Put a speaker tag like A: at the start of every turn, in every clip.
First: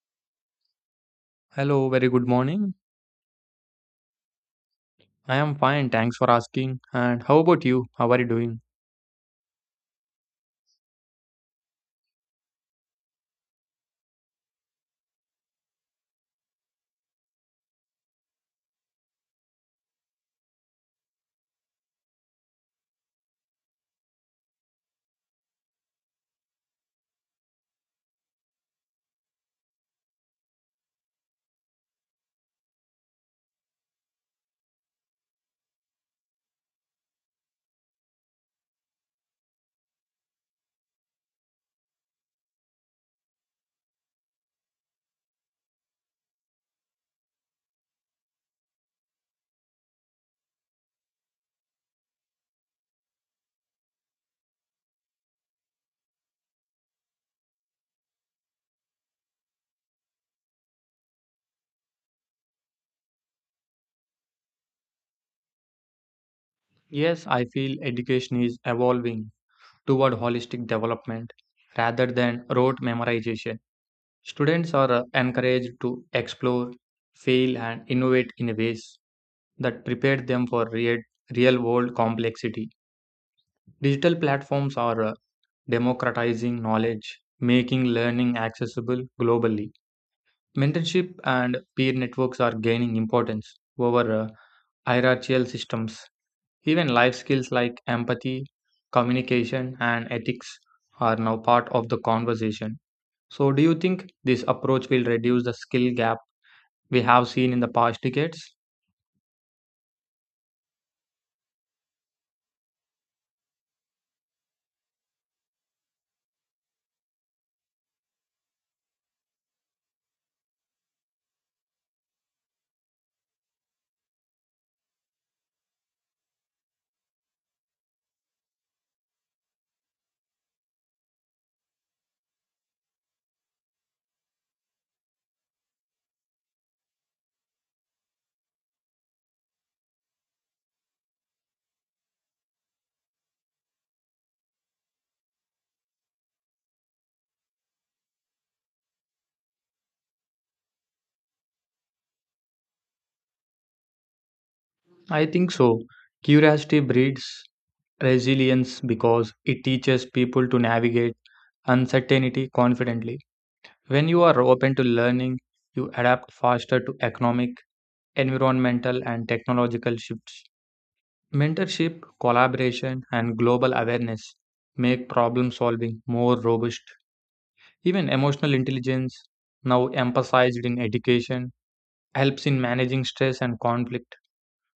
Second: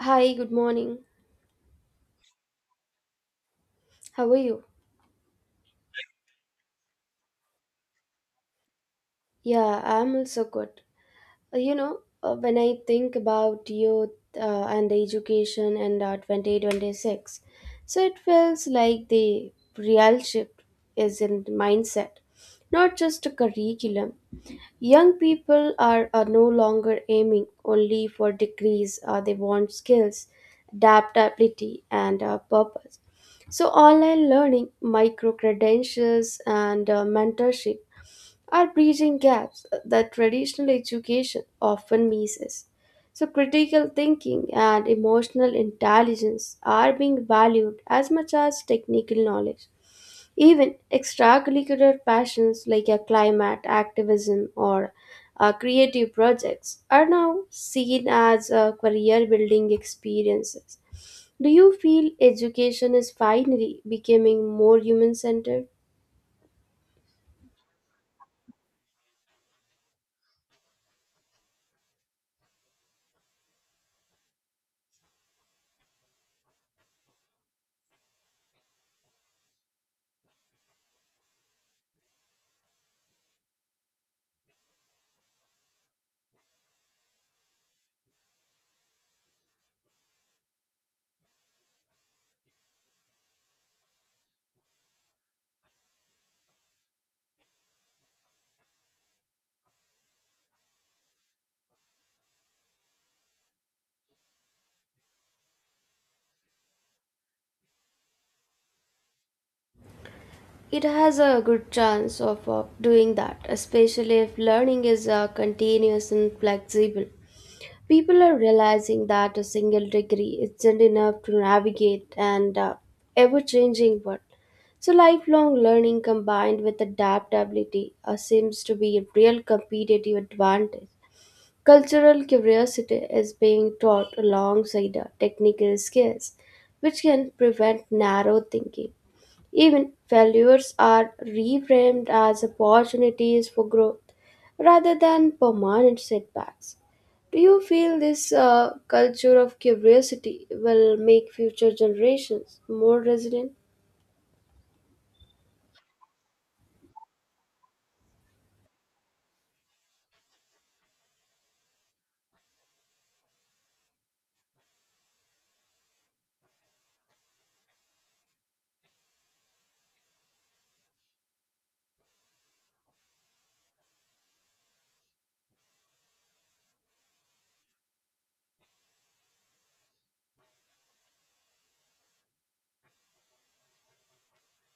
A: Hi, good morning.
B: Hello, very good morning.
A: How are you?
B: I am fine, thanks for asking. And how about you? How are you doing?
A: Yeah, I'm also good. When I think about youth and education and 2026, so it feels like the real shift is in mindset, not just a curriculum. Young people are no longer aiming only for degrees. They want skills, adaptability, and purpose. So, online learning, micro credentials, and mentorship are bridging gaps that traditional education often misses. So, critical thinking and emotional intelligence are being valued as much as technical knowledge. Even extracurricular passions like a climate activism or creative projects are now seen as career building experiences. Do you feel education is finally becoming more human centered?
B: Yes, I feel education is evolving toward holistic development rather than rote memorization. Students are encouraged to explore, fail, and innovate in ways that prepare them for real world complexity. Digital platforms are democratizing knowledge, making learning accessible globally. Mentorship and peer networks are gaining importance over hierarchical systems. Even life skills like empathy, communication, and ethics are now part of the conversation. So, do you think this approach will reduce the skill gap we have seen in the past decades?
A: It has a good chance of doing that, especially if learning is continuous and flexible. People are realizing that a single degree isn't enough to navigate an ever changing world. So, lifelong learning combined with adaptability seems to be a real competitive advantage. Cultural curiosity is being taught alongside technical skills, which can prevent narrow thinking. Even failures are reframed as opportunities for growth rather than permanent setbacks. Do you feel this culture of curiosity will make future generations more resilient?
B: I think so. Curiosity breeds resilience because it teaches people to navigate uncertainty confidently. When you are open to learning, you adapt faster to economic, environmental, and technological shifts. Mentorship, collaboration, and global awareness make problem solving more robust. Even emotional intelligence, now emphasized in education, helps in managing stress and conflict.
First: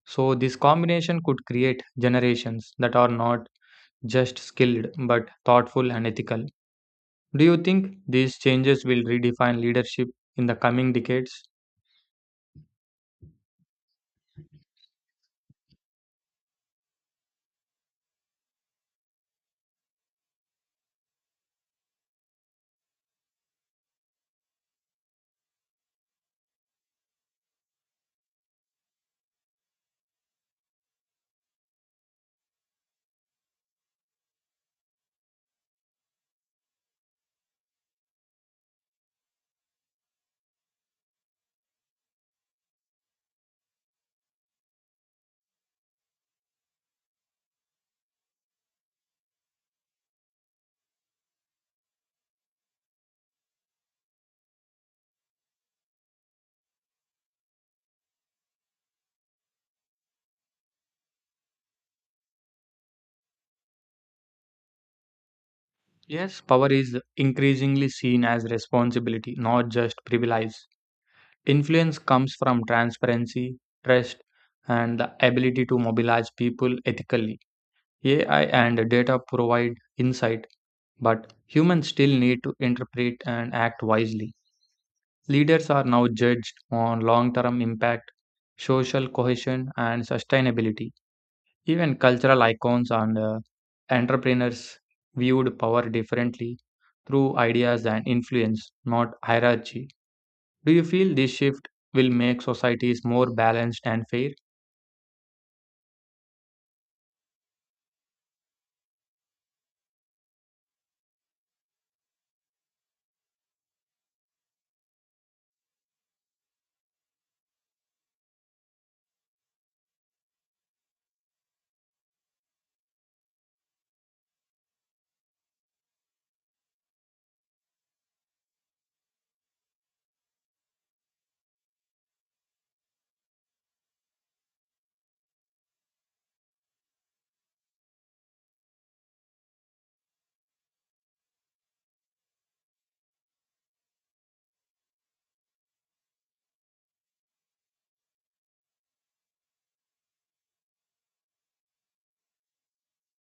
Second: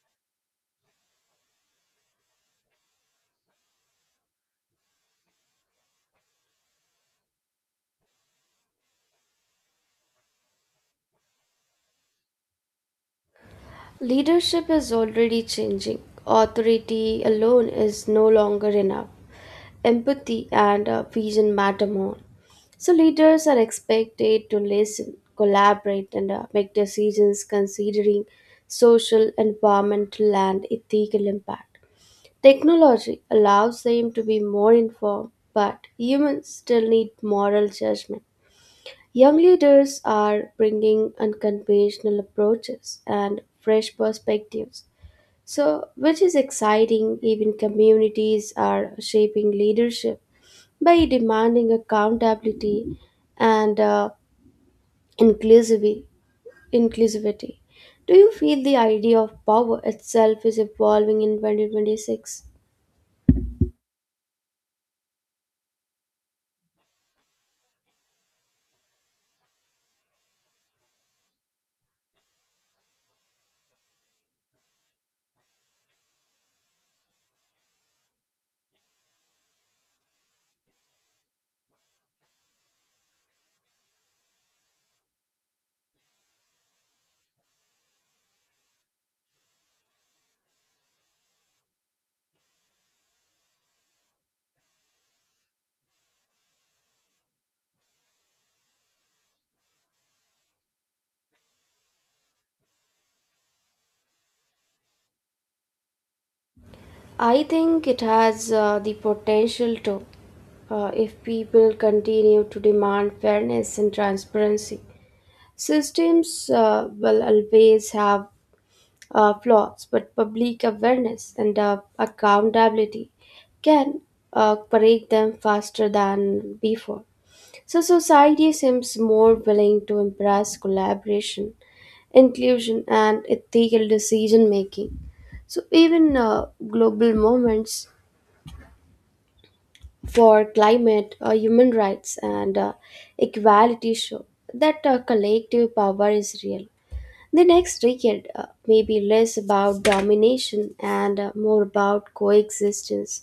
B: So, this combination could create generations that are not just skilled but thoughtful and ethical. Do you think these changes will redefine leadership in the coming decades?
A: Leadership is already changing. Authority alone is no longer enough. Empathy and vision matter more. So, leaders are expected to listen, collaborate, and make decisions considering social, environmental, and ethical impact. Technology allows them to be more informed, but humans still need moral judgment. Young leaders are bringing unconventional approaches and fresh perspectives, so which is exciting. Even communities are shaping leadership by demanding accountability and inclusivi- inclusivity. Do you feel the idea of power itself is evolving in 2026?
B: Yes, power is increasingly seen as responsibility, not just privilege. Influence comes from transparency, trust, and the ability to mobilize people ethically. AI and data provide insight, but humans still need to interpret and act wisely. Leaders are now judged on long term impact, social cohesion, and sustainability. Even cultural icons and entrepreneurs viewed power differently through ideas and influence, not hierarchy. Do you feel this shift will make societies more balanced and fair?
A: I think it has the potential to, if people continue to demand fairness and transparency. Systems will always have flaws, but public awareness and accountability can break them faster than before. So, society seems more willing to embrace collaboration, inclusion, and ethical decision making. So, even global movements for climate, human rights, and equality show that collective power is real. The next decade may be less about domination and more about coexistence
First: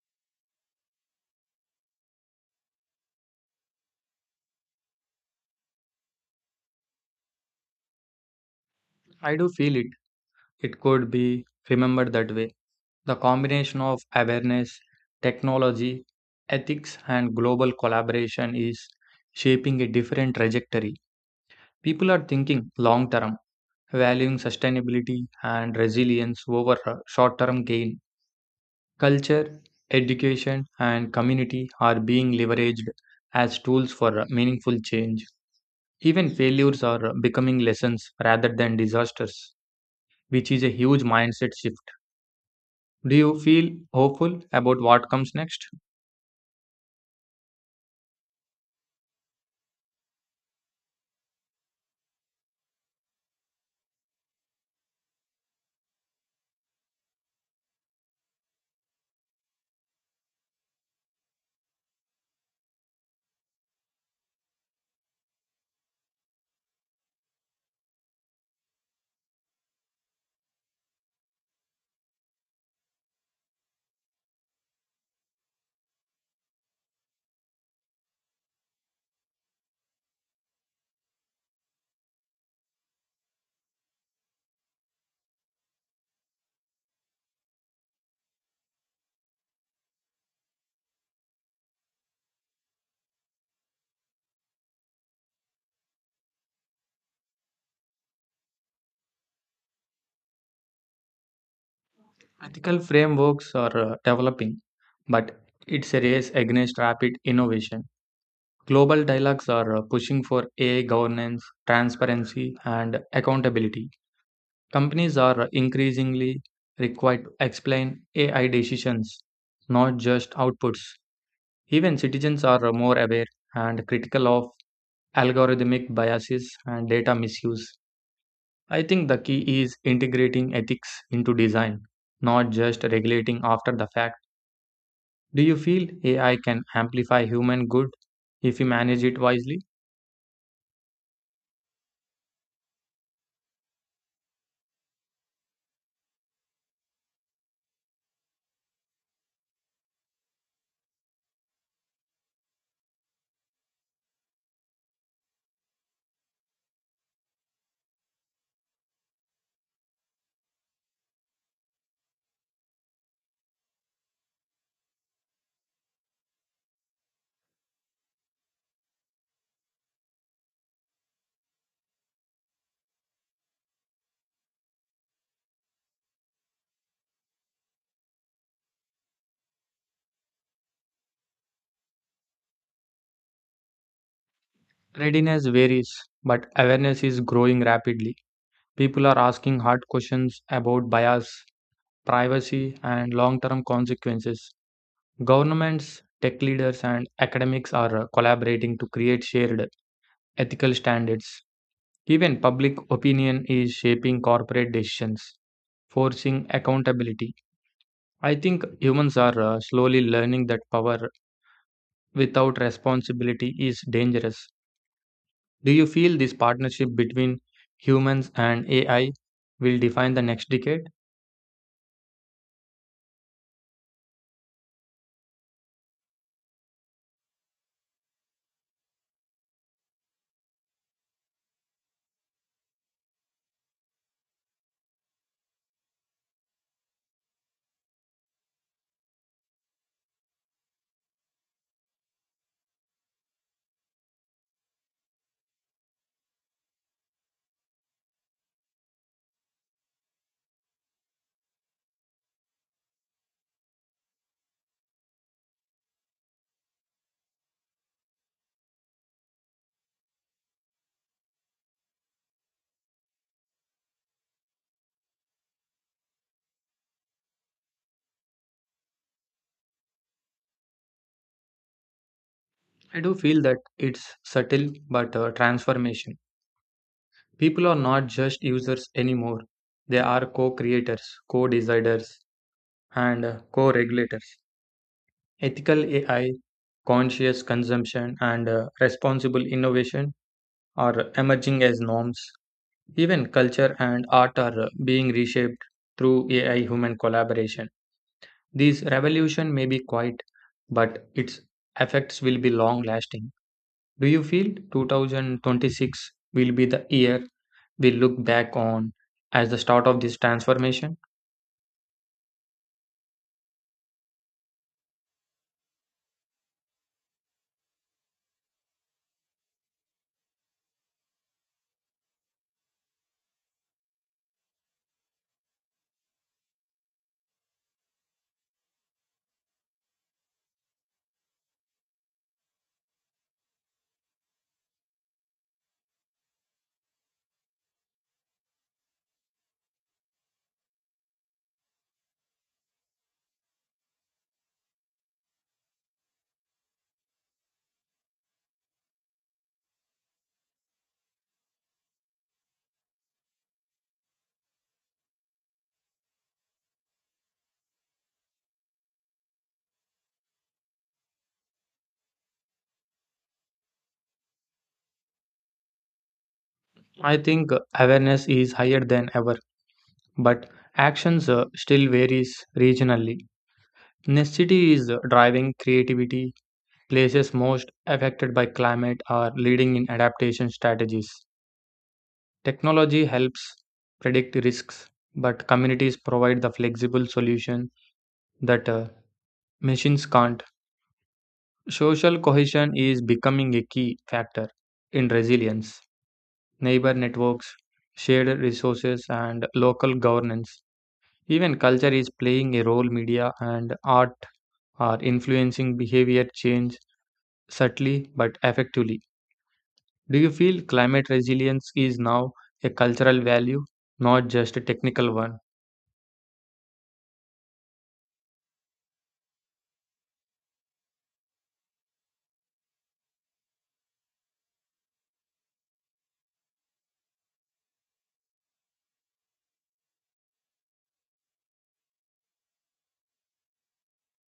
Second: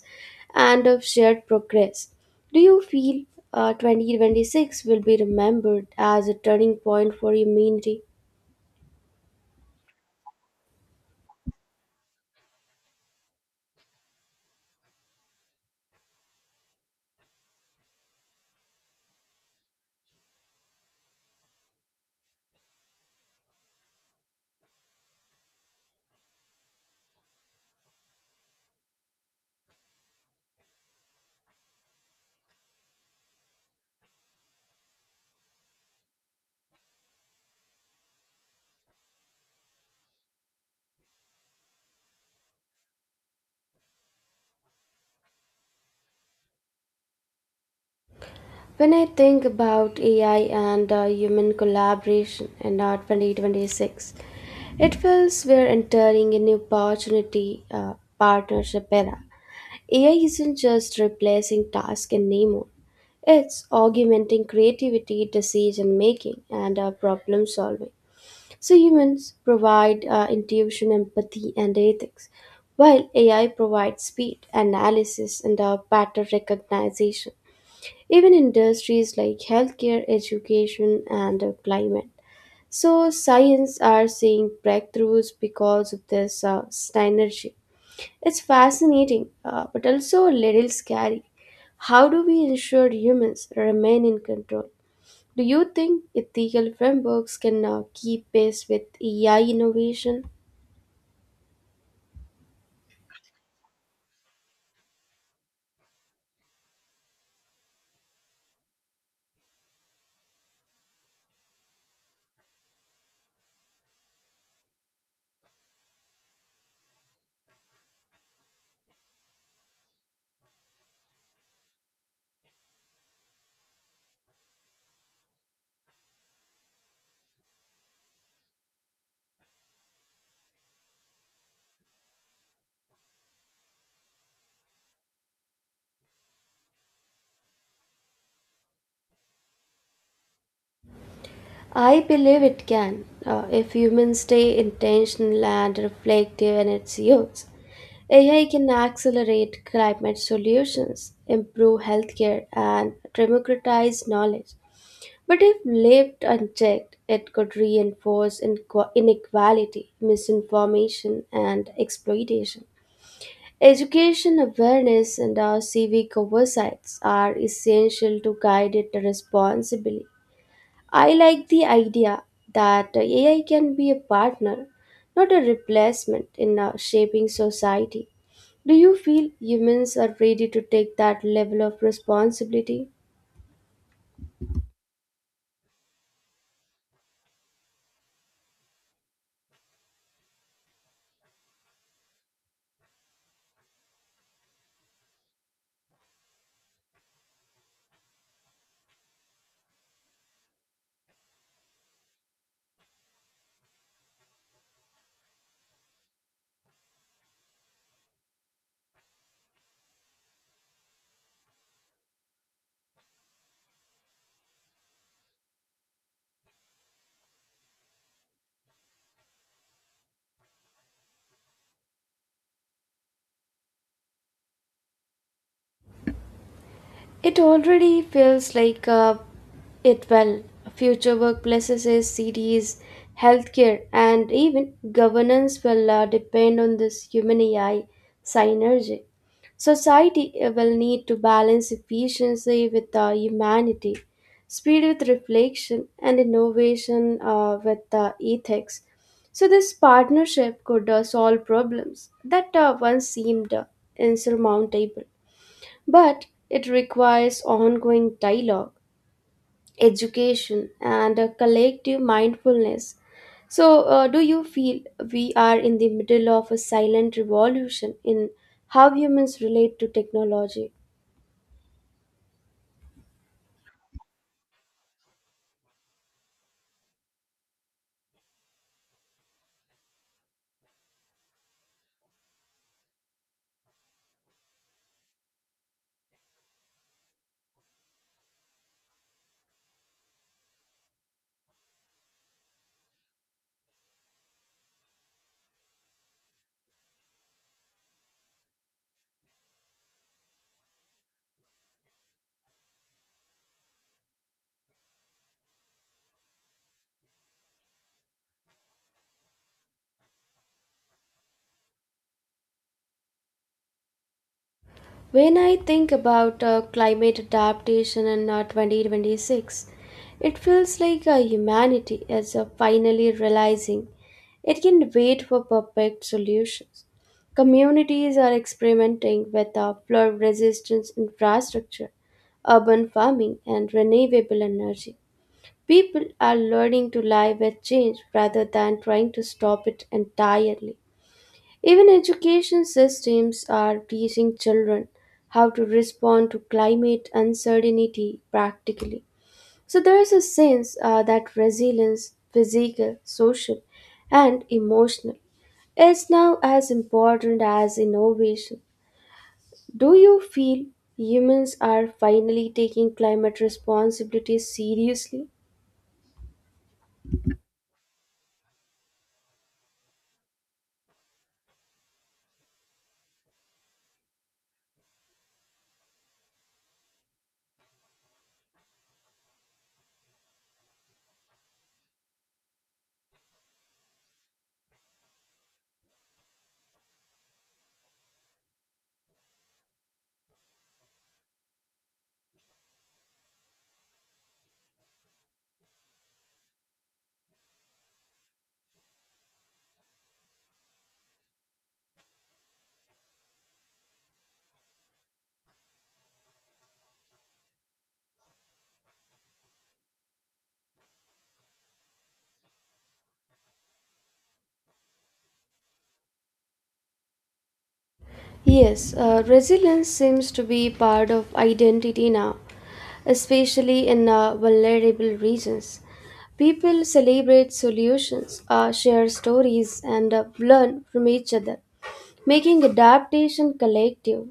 A: and of shared progress. Do you feel 2026 will be remembered as a turning point for humanity?
B: I do feel it. It could be remembered that way. The combination of awareness, technology, ethics, and global collaboration is shaping a different trajectory. People are thinking long term, valuing sustainability and resilience over short term gain. Culture, education, and community are being leveraged as tools for meaningful change. Even failures are becoming lessons rather than disasters, which is a huge mindset shift. Do you feel hopeful about what comes next?
A: When I think about AI and human collaboration in 2026, it feels we're entering a new opportunity partnership era. AI isn't just replacing tasks in name only. It's augmenting creativity, decision making, and problem solving. So humans provide intuition, empathy, and ethics, while AI provides speed, analysis, and pattern recognition. Even industries like healthcare, education, and climate. So science are seeing breakthroughs because of this synergy. It's fascinating, but also a little scary. How do we ensure humans remain in control? Do you think ethical frameworks can now keep pace with AI innovation?
B: Ethical frameworks are developing, but it's a race against rapid innovation. Global dialogues are pushing for AI governance, transparency, and accountability. Companies are increasingly required to explain AI decisions, not just outputs. Even citizens are more aware and critical of algorithmic biases and data misuse. I think the key is integrating ethics into design, not just regulating after the fact. Do you feel AI can amplify human good if we manage it wisely?
A: I believe it can if humans stay intentional and reflective in its use. AI can accelerate climate solutions, improve healthcare, and democratize knowledge. But if left unchecked, it could reinforce inequality, misinformation, and exploitation. Education awareness and our civic oversights are essential to guide it responsibly. I like the idea that AI can be a partner, not a replacement in shaping society. Do you feel humans are ready to take that level of responsibility?
B: Readiness varies, but awareness is growing rapidly. People are asking hard questions about bias privacy, and long term consequences. Governments, tech leaders, and academics are collaborating to create shared ethical standards. Even public opinion is shaping corporate decisions, forcing accountability. I think humans are slowly learning that power without responsibility is dangerous. Do you feel this partnership between humans and AI will define the next decade?
A: It already feels like it well. Future workplaces, cities, healthcare, and even governance will depend on this human AI synergy. Society will need to balance efficiency with humanity, speed with reflection, and innovation with ethics. So, this partnership could solve problems that once seemed insurmountable. But it requires ongoing dialogue, education, and a collective mindfulness. So, do you feel we are in the middle of a silent revolution in how humans relate to technology?
B: I do feel that it's subtle but transformational. People are not just users anymore, they are co creators, co deciders, and co regulators. Ethical AI, conscious consumption, and responsible innovation are emerging as norms. Even culture and art are being reshaped through AI human collaboration. This revolution may be quiet, but its effects will be long lasting. Do you feel 2026 will be the year we look back on as the start of this transformation?
A: When I think about climate adaptation in 2026, it feels like humanity is finally realizing it can wait for perfect solutions. Communities are experimenting with flood resistance infrastructure, urban farming, and renewable energy. People are learning to live with change rather than trying to stop it entirely. Even education systems are teaching children how to respond to climate uncertainty practically. So there is a sense that resilience, physical, social, and emotional, is now as important as innovation. Do you feel humans are finally taking climate responsibilities seriously?
B: I think awareness is higher than ever, but actions still varies regionally. Necessity is driving creativity. Places most affected by climate are leading in adaptation strategies. Technology helps predict risks, but communities provide the flexible solution that machines can't. Social cohesion is becoming a key factor in resilience. Neighbor networks, shared resources, and local governance. Even culture is playing a role, media and art are influencing behavior change subtly but effectively. Do you feel climate resilience is now a cultural value, not just a technical one?
A: Yes, resilience seems to be part of identity now, especially in vulnerable regions. People celebrate solutions, share stories, and learn from each other, making adaptation collective.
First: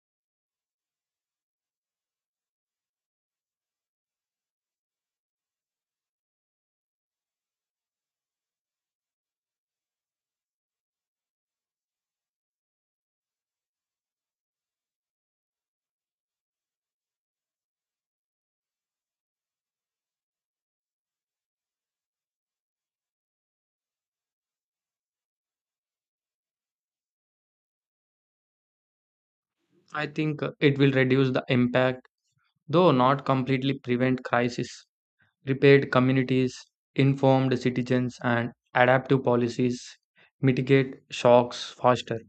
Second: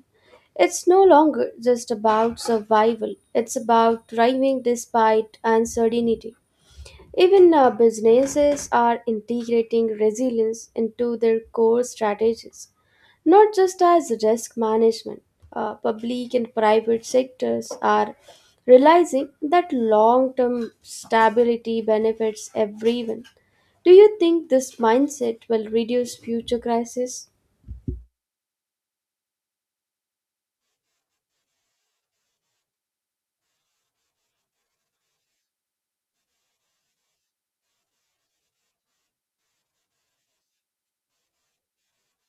A: It's no longer just about survival, it's about thriving despite uncertainty. Even businesses are integrating resilience into their core strategies, not just as risk management. Public and private sectors are realizing that long term stability benefits everyone. Do you think this mindset will reduce future crises?
B: I think it will reduce the impact, though not completely prevent crisis. Repaired communities, informed citizens, and adaptive policies mitigate shocks faster.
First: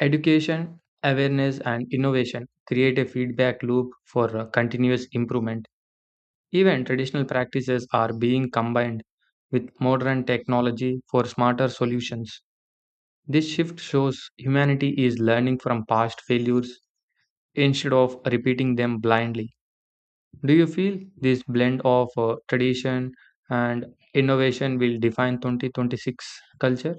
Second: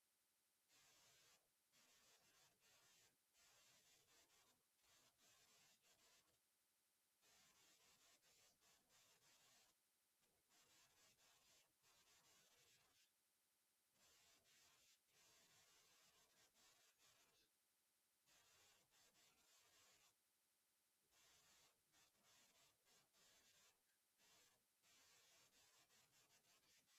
B: Education, awareness, and innovation create a feedback loop for continuous improvement. Even traditional practices are being combined with modern technology for smarter solutions. This shift shows humanity is learning from past failures instead of repeating them blindly. Do you feel this blend of tradition and innovation will define 2026 culture?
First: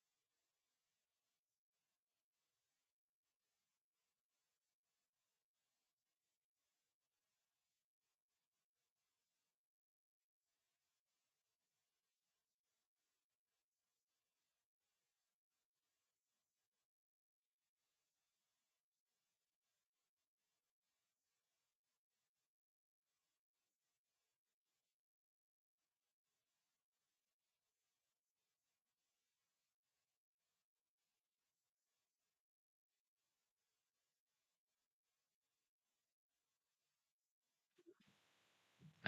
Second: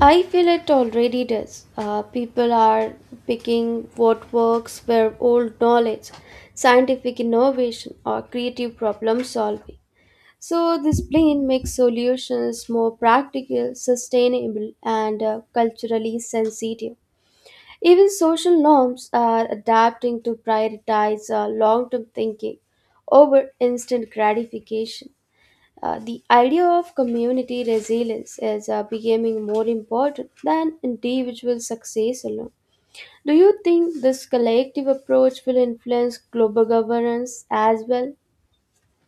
A: I feel it already does. People are picking what works where old knowledge, scientific innovation, or creative problem solving. So, this blend makes solutions more practical, sustainable, and culturally sensitive. Even social norms are adapting to prioritize long term thinking over instant gratification. The idea of community resilience is becoming more important than individual success alone. Do you think this collective approach will influence global governance as well?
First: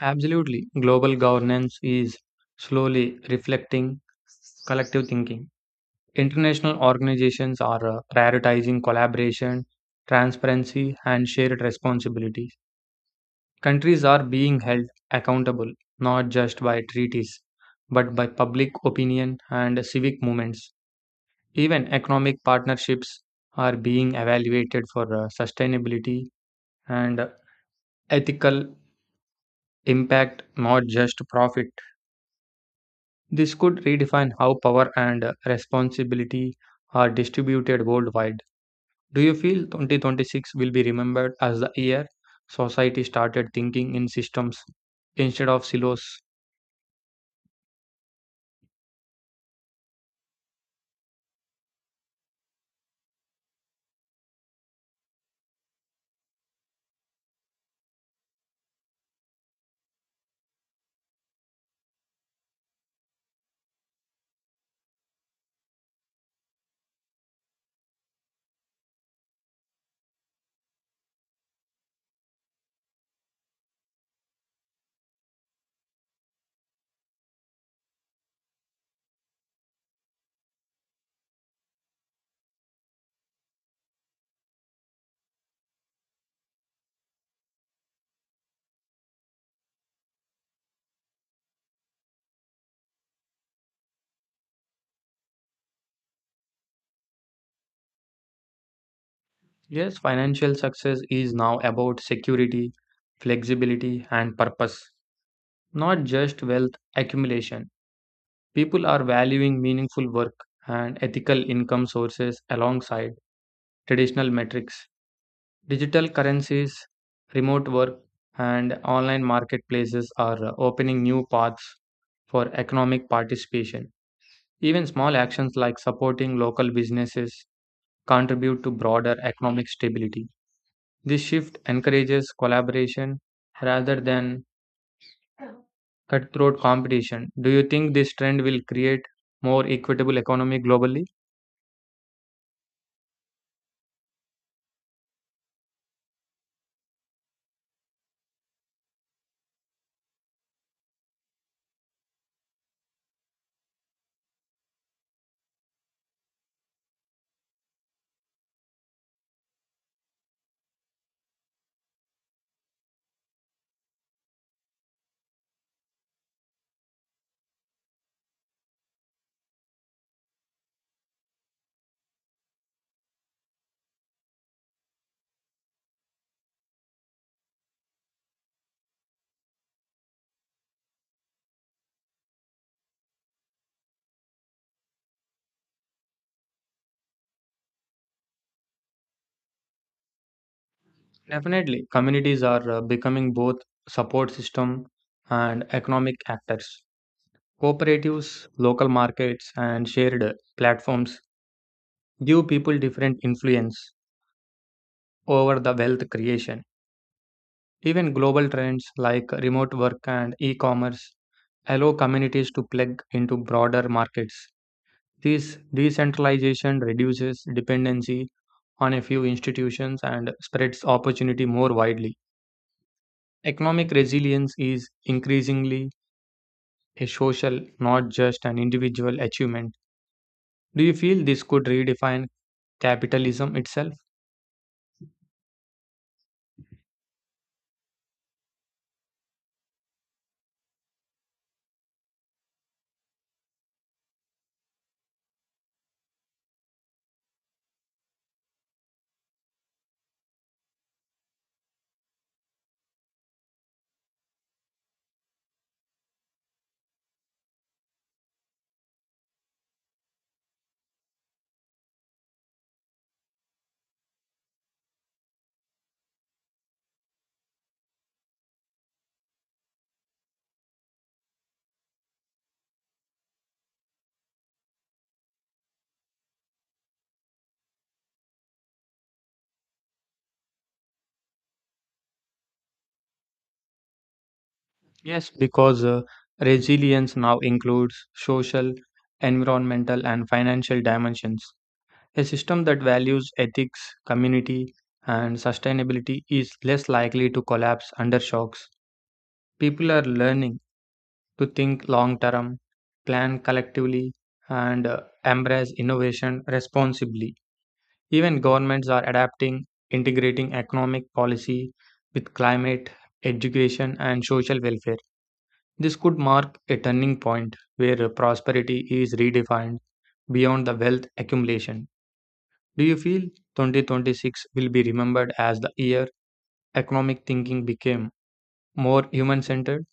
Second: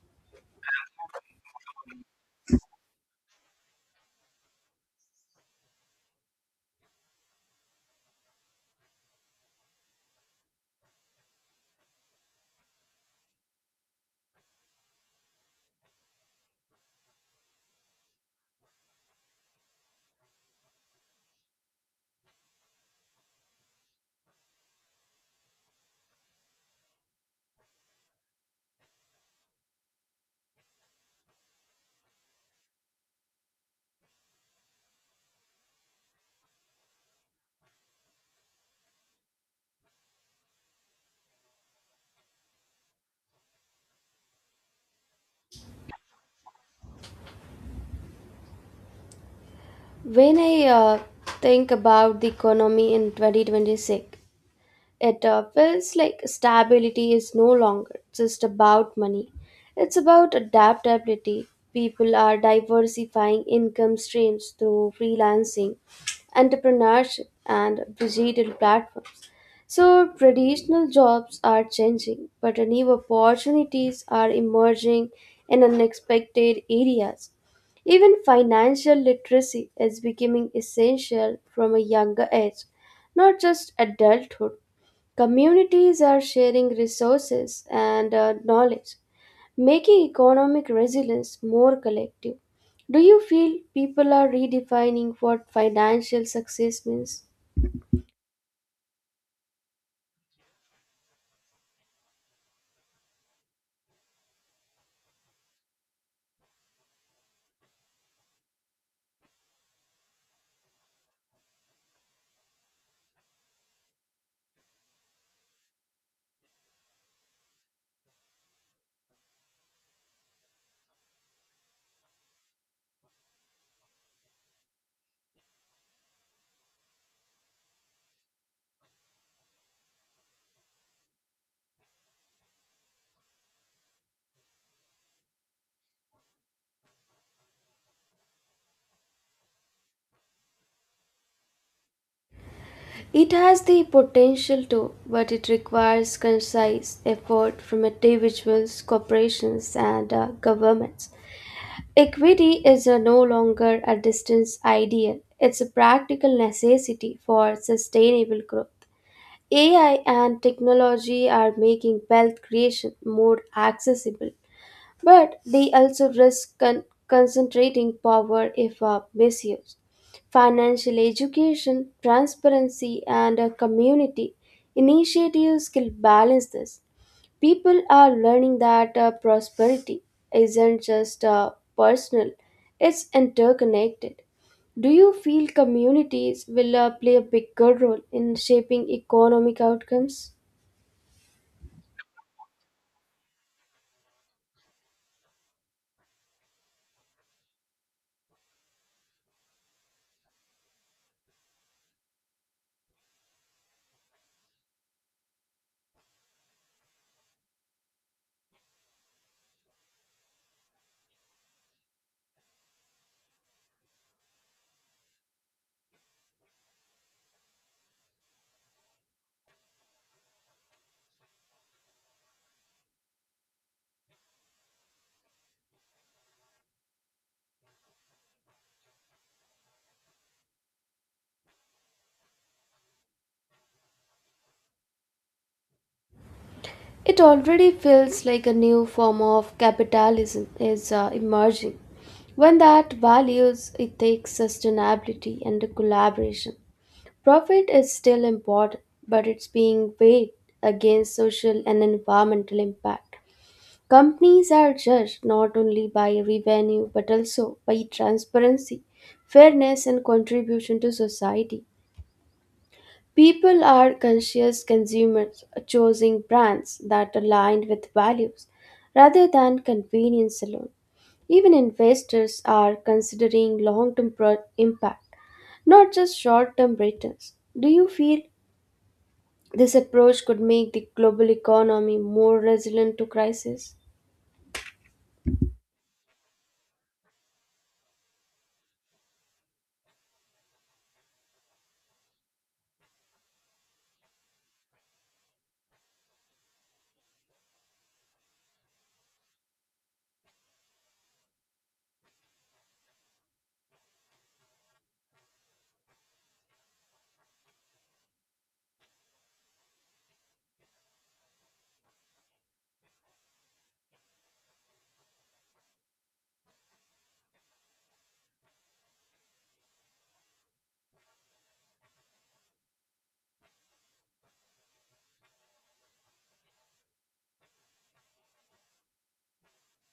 B: Absolutely. Global governance is slowly reflecting collective thinking. International organizations are prioritizing collaboration, transparency, and shared responsibilities. Countries are being held accountable not just by treaties, but by public opinion and civic movements. Even economic partnerships are being evaluated for sustainability and ethical impact, not just profit. This could redefine how power and responsibility are distributed worldwide. Do you feel 2026 will be remembered as the year society started thinking in systems instead of silos?
A: When I think about the economy in 2026, it feels like stability is no longer just about money, it's about adaptability. People are diversifying income streams through freelancing, entrepreneurship, and digital platforms. So, traditional jobs are changing, but new opportunities are emerging in unexpected areas. Even financial literacy is becoming essential from a younger age, not just adulthood. Communities are sharing resources and knowledge, making economic resilience more collective. Do you feel people are redefining what financial success means?
B: Yes, financial success is now about security, flexibility, and purpose, not just wealth accumulation. People are valuing meaningful work and ethical income sources alongside traditional metrics. Digital currencies, remote work, and online marketplaces are opening new paths for economic participation. Even small actions like supporting local businesses contribute to broader economic stability. This shift encourages collaboration rather than cutthroat competition. Do you think this trend will create more equitable economy globally?
A: It has the potential to, but it requires concise effort from individuals, corporations, and governments. Equity is no longer a distant ideal, it's a practical necessity for sustainable growth. AI and technology are making wealth creation more accessible, but they also risk concentrating power if misused. Financial education, transparency, and community initiatives can balance this. People are learning that prosperity isn't just personal, it's interconnected. Do you feel communities will play a bigger role in shaping economic outcomes?
B: Definitely, communities are becoming both support system and economic actors. Cooperatives, local markets, and shared platforms give people different influence over the wealth creation. Even global trends like remote work and e-commerce allow communities to plug into broader markets. This decentralization reduces dependency on a few institutions and spreads opportunity more widely. Economic resilience is increasingly a social, not just an individual achievement. Do you feel this could redefine capitalism itself?
A: It already feels like a new form of capitalism is emerging, one that values ethics, sustainability, and collaboration. Profit is still important, but it's being weighed against social and environmental impact. Companies are judged not only by revenue but also by transparency, fairness, and contribution to society. People are conscious consumers, choosing brands that align with values rather than convenience alone. Even investors are considering long term impact, not just short term returns. Do you feel this approach could make the global economy more resilient to crisis?
B: Yes, because resilience now includes social, environmental, and financial dimensions. A system that values ethics, community, and sustainability is less likely to collapse under shocks. People are learning to think long term, plan collectively, and embrace innovation responsibly. Even governments are adapting, integrating economic policy with climate, education, and social welfare. This could mark a turning point where prosperity is redefined beyond the wealth accumulation. Do you feel 2026 will be remembered as the year economic thinking became more human centered?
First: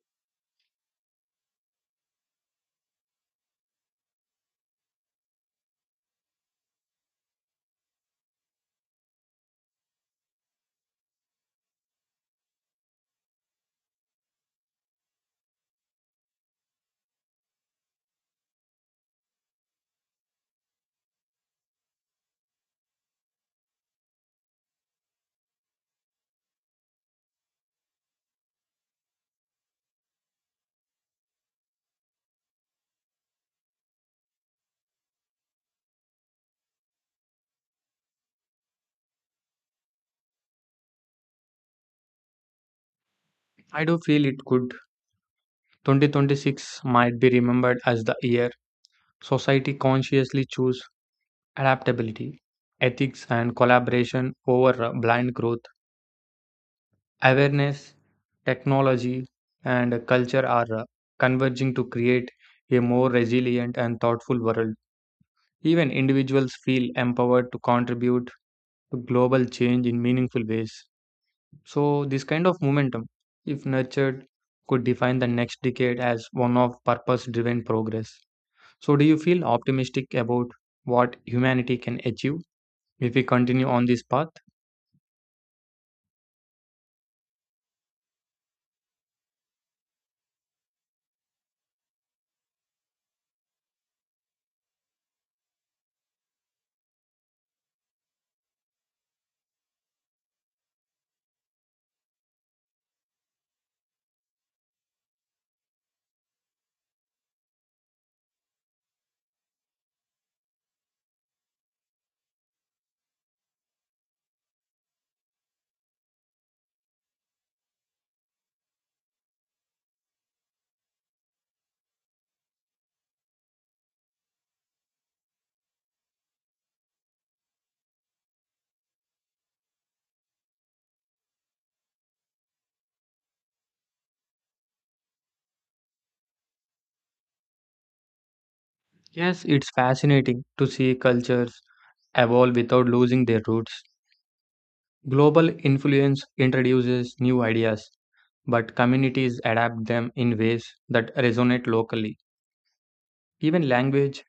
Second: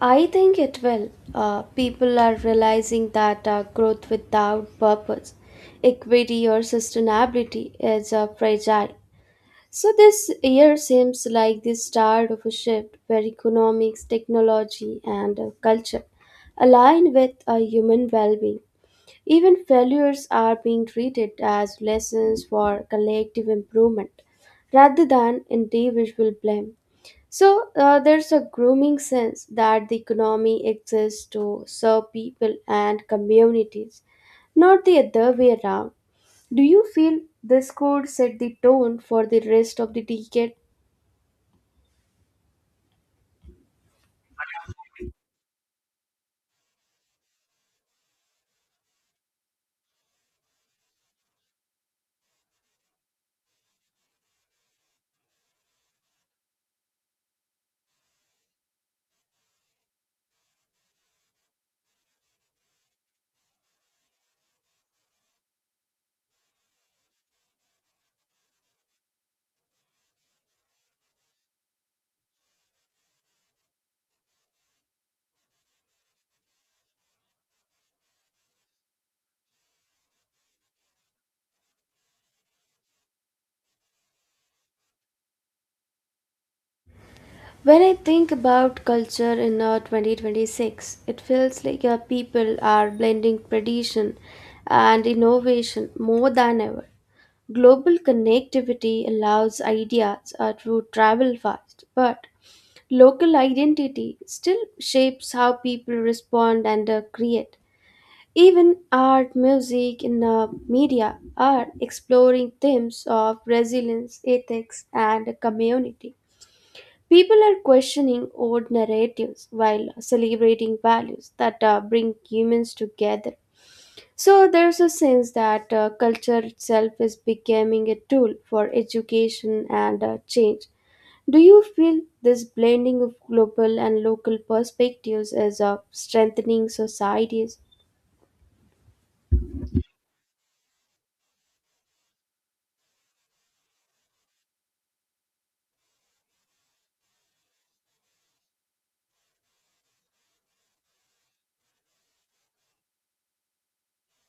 A: I think it will. People are realizing that growth without purpose, equity, or sustainability is fragile. So, this year seems like the start of a shift where economics, technology, and culture align with a human well being. Even failures are being treated as lessons for collective improvement rather than individual blame. So, there's a grooming sense that the economy exists to serve people and communities, not the other way around. Do you feel this could set the tone for the rest of the decade?
B: I do feel it could. 2026 might be remembered as the year society consciously chose adaptability, ethics, and collaboration over blind growth. Awareness, technology, and culture are converging to create a more resilient and thoughtful world. Even individuals feel empowered to contribute to global change in meaningful ways. So, this kind of momentum, if nurtured, could define the next decade as one of purpose driven progress. So, do you feel optimistic about what humanity can achieve if we continue on this path?
A: When I think about culture in 2026, it feels like people are blending tradition and innovation more than ever. Global connectivity allows ideas to travel fast, but local identity still shapes how people respond and create. Even art, music, and media are exploring themes of resilience, ethics, and community. People are questioning old narratives while celebrating values that bring humans together. So there's a sense that culture itself is becoming a tool for education and change. Do you feel this blending of global and local perspectives is strengthening societies?
B: Yes, it's fascinating to see cultures evolve without losing their roots. Global influence introduces new ideas, but communities adapt them in ways that resonate locally. Even language,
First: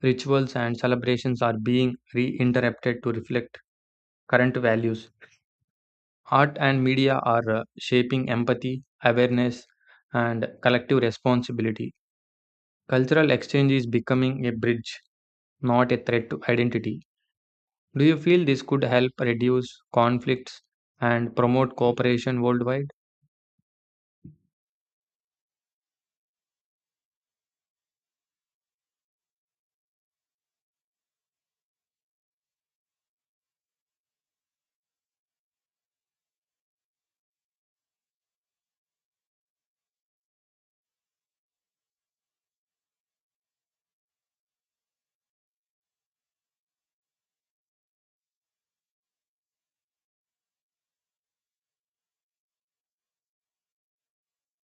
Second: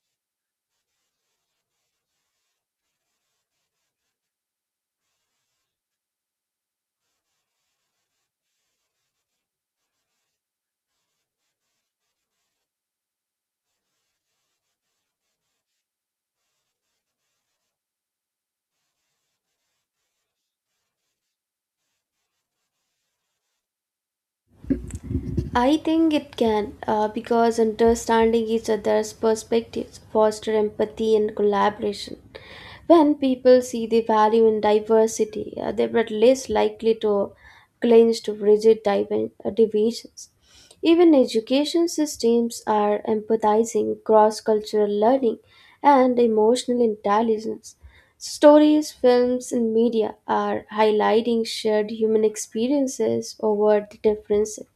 B: rituals, and celebrations are being reinterpreted to reflect current values. Art and media are shaping empathy, awareness, and collective responsibility. Cultural exchange is becoming a bridge, not a threat to identity. Do you feel this could help reduce conflicts and promote cooperation worldwide?
A: I think it can, because understanding each other's perspectives foster empathy and collaboration. When people see the value in diversity, they are less likely to cling to rigid divisions. Even education systems are empathizing, cross-cultural learning, and emotional intelligence. Stories, films, and media are highlighting shared human experiences over the differences.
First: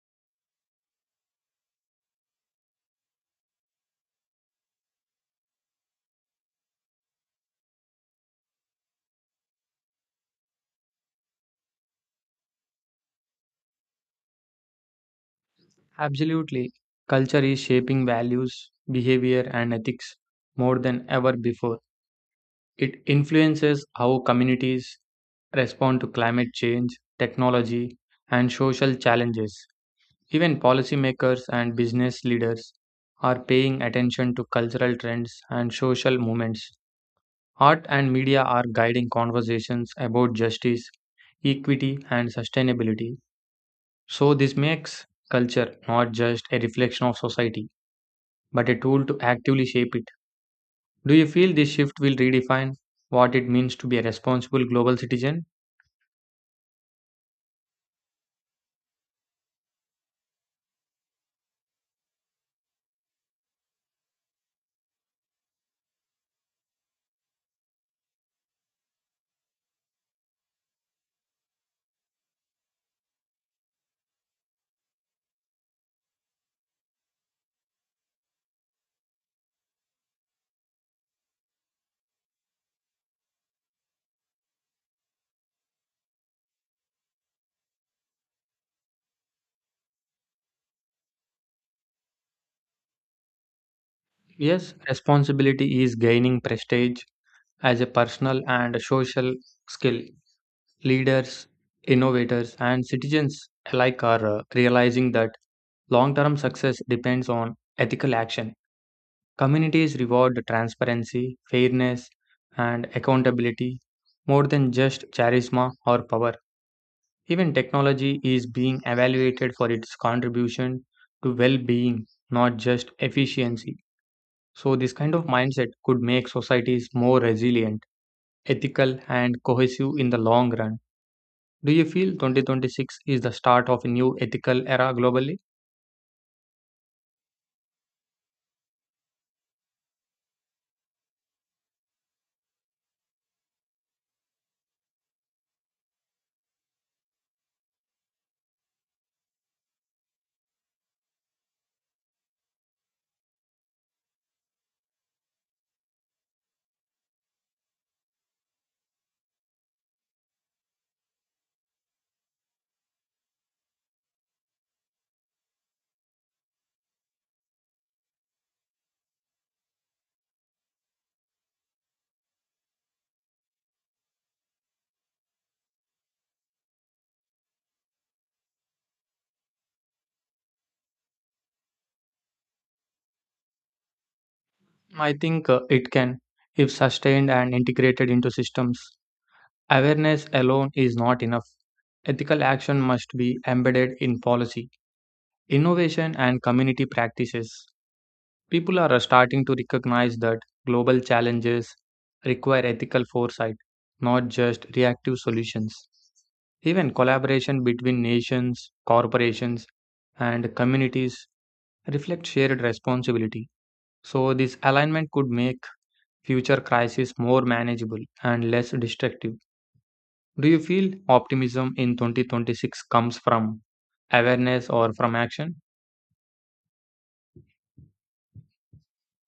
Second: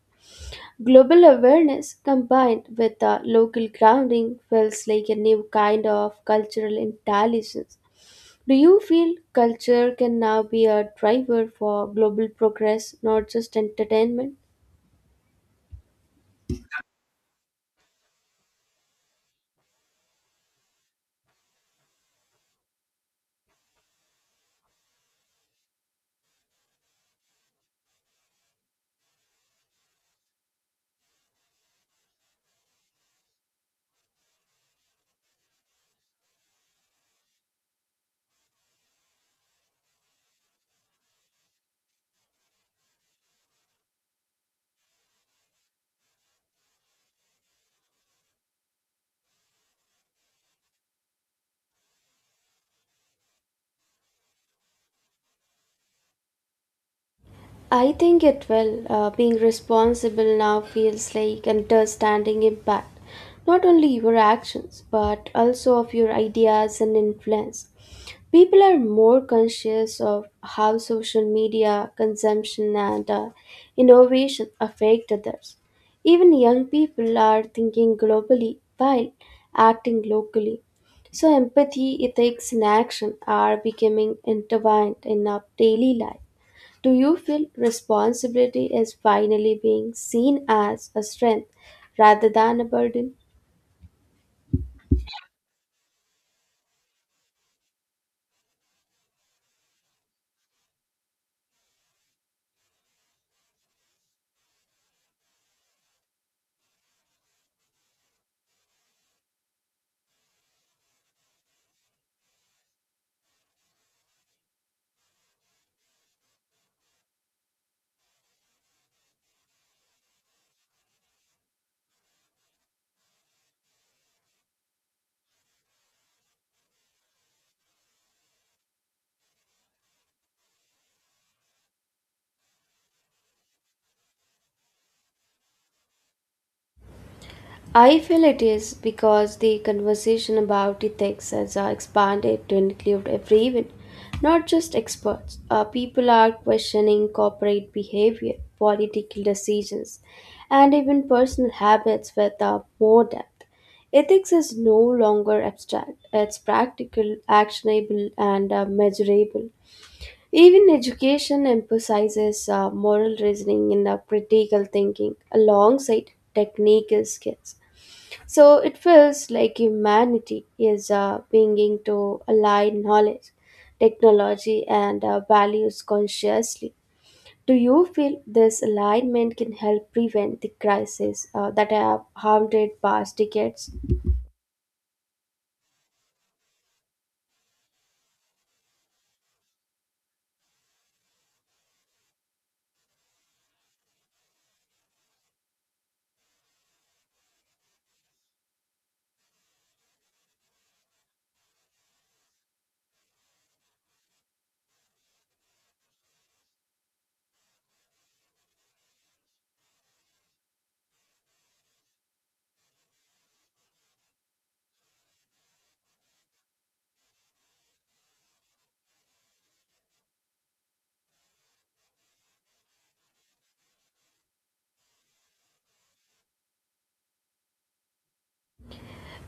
A: Global awareness combined with a local grounding feels like a new kind of cultural intelligence. Do you feel culture can now be a driver for global progress, not just entertainment?
B: Absolutely. Culture is shaping values, behavior, and ethics more than ever before. It influences how communities respond to climate change, technology, and social challenges. Even policymakers and business leaders are paying attention to cultural trends and social movements. Art and media are guiding conversations about justice, equity, and sustainability. So, this makes culture not just a reflection of society, but a tool to actively shape it. Do you feel this shift will redefine what it means to be a responsible global citizen?
A: I think it will. Being responsible now feels like understanding impact, not only your actions, but also of your ideas and influence. People are more conscious of how social media consumption and innovation affect others. Even young people are thinking globally while acting locally. So, empathy, ethics, and action are becoming intertwined in our daily life. Do you feel responsibility is finally being seen as a strength rather than a burden?
B: Yes, responsibility is gaining prestige as a personal and a social skill. Leaders, innovators, and citizens alike are realizing that long term success depends on ethical action. Communities reward transparency, fairness, and accountability more than just charisma or power. Even technology is being evaluated for its contribution to well being, not just efficiency. So, this kind of mindset could make societies more resilient, ethical, and cohesive in the long run. Do you feel 2026 is the start of a new ethical era globally?
A: I feel it is because the conversation about ethics has expanded to include everyone, not just experts. People are questioning corporate behavior, political decisions, and even personal habits with more depth. Ethics is no longer abstract, it's practical, actionable, and measurable. Even education emphasizes moral reasoning and critical thinking alongside technical skills. So it feels like humanity is beginning to align knowledge, technology, and values consciously. Do you feel this alignment can help prevent the crisis that have haunted past decades?
B: I think it can, if sustained and integrated into systems. Awareness alone is not enough. Ethical action must be embedded in policy, innovation, and community practices. People are starting to recognize that global challenges require ethical foresight, not just reactive solutions. Even collaboration between nations, corporations, and communities reflect shared responsibility. So, this alignment could make future crises more manageable and less destructive. Do you feel optimism in 2026 comes from awareness or from action?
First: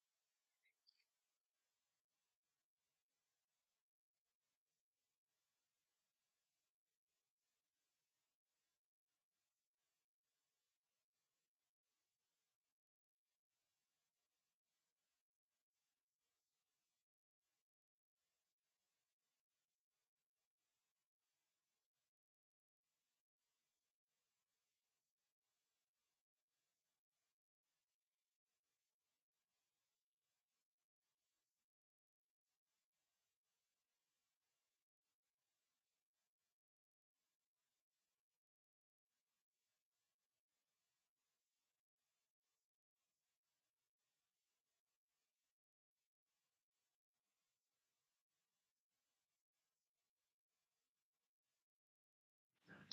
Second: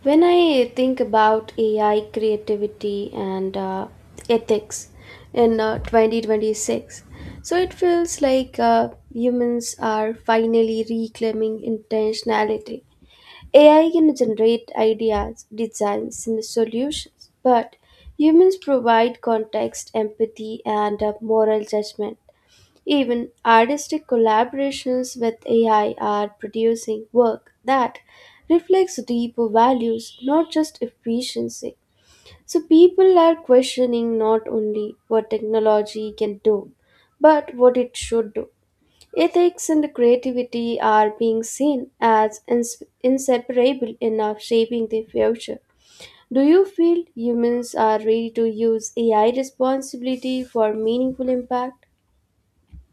A: When I think about AI creativity and ethics in 2026, so it feels like humans are finally reclaiming intentionality. AI can generate ideas, designs, and solutions, but humans provide context, empathy, and moral judgment. Even artistic collaborations with AI are producing work that reflects deeper values, not just efficiency. So people are questioning not only what technology can do, but what it should do. Ethics and creativity are being seen as inseparable enough shaping the future. Do you feel humans are ready to use AI responsibility for meaningful impact?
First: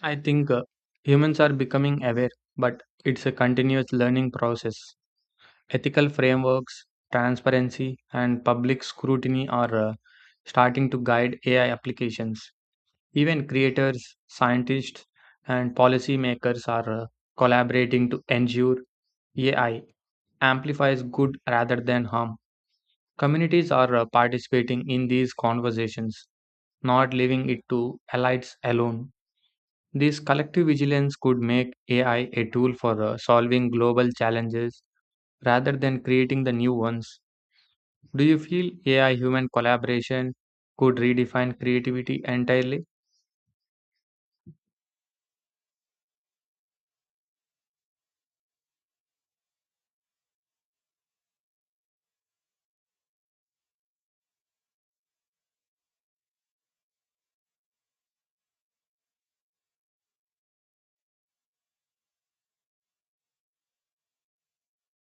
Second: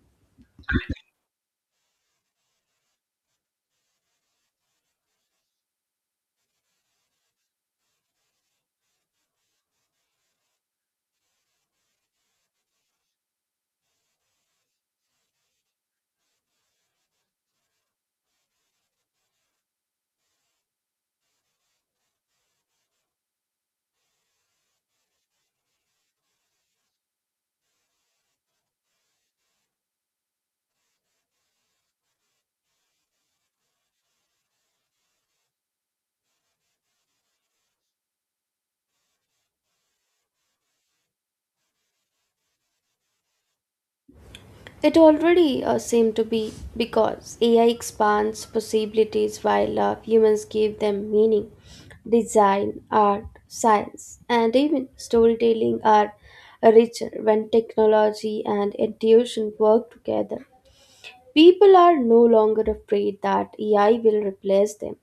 B: I think humans are becoming aware, but it's a continuous learning process. Ethical frameworks, transparency, and public scrutiny are starting to guide AI applications. Even creators, scientists, and policymakers are collaborating to ensure AI amplifies good rather than harm. Communities are participating in these conversations, not leaving it to elites alone. This collective vigilance could make AI a tool for solving global challenges rather than creating the new ones. Do you feel AI human collaboration could redefine creativity entirely?
A: It already seemed to be because AI expands possibilities while humans give them meaning. Design, art, science, and even storytelling are richer when technology and intuition work together. People are no longer afraid that AI will replace them,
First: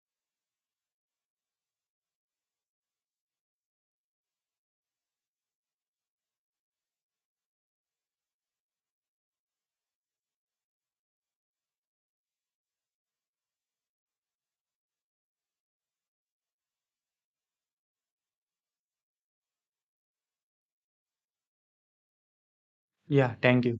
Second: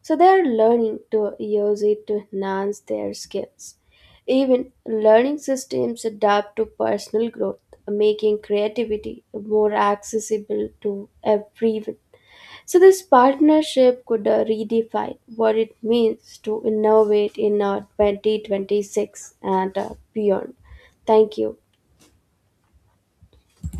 A: so they are learning to use it to enhance their skills. Even learning systems adapt to personal growth, making creativity more accessible to everyone. So, this partnership could redefine what it means to innovate in 2026 and beyond. Thank you.
B: Yeah, thank you.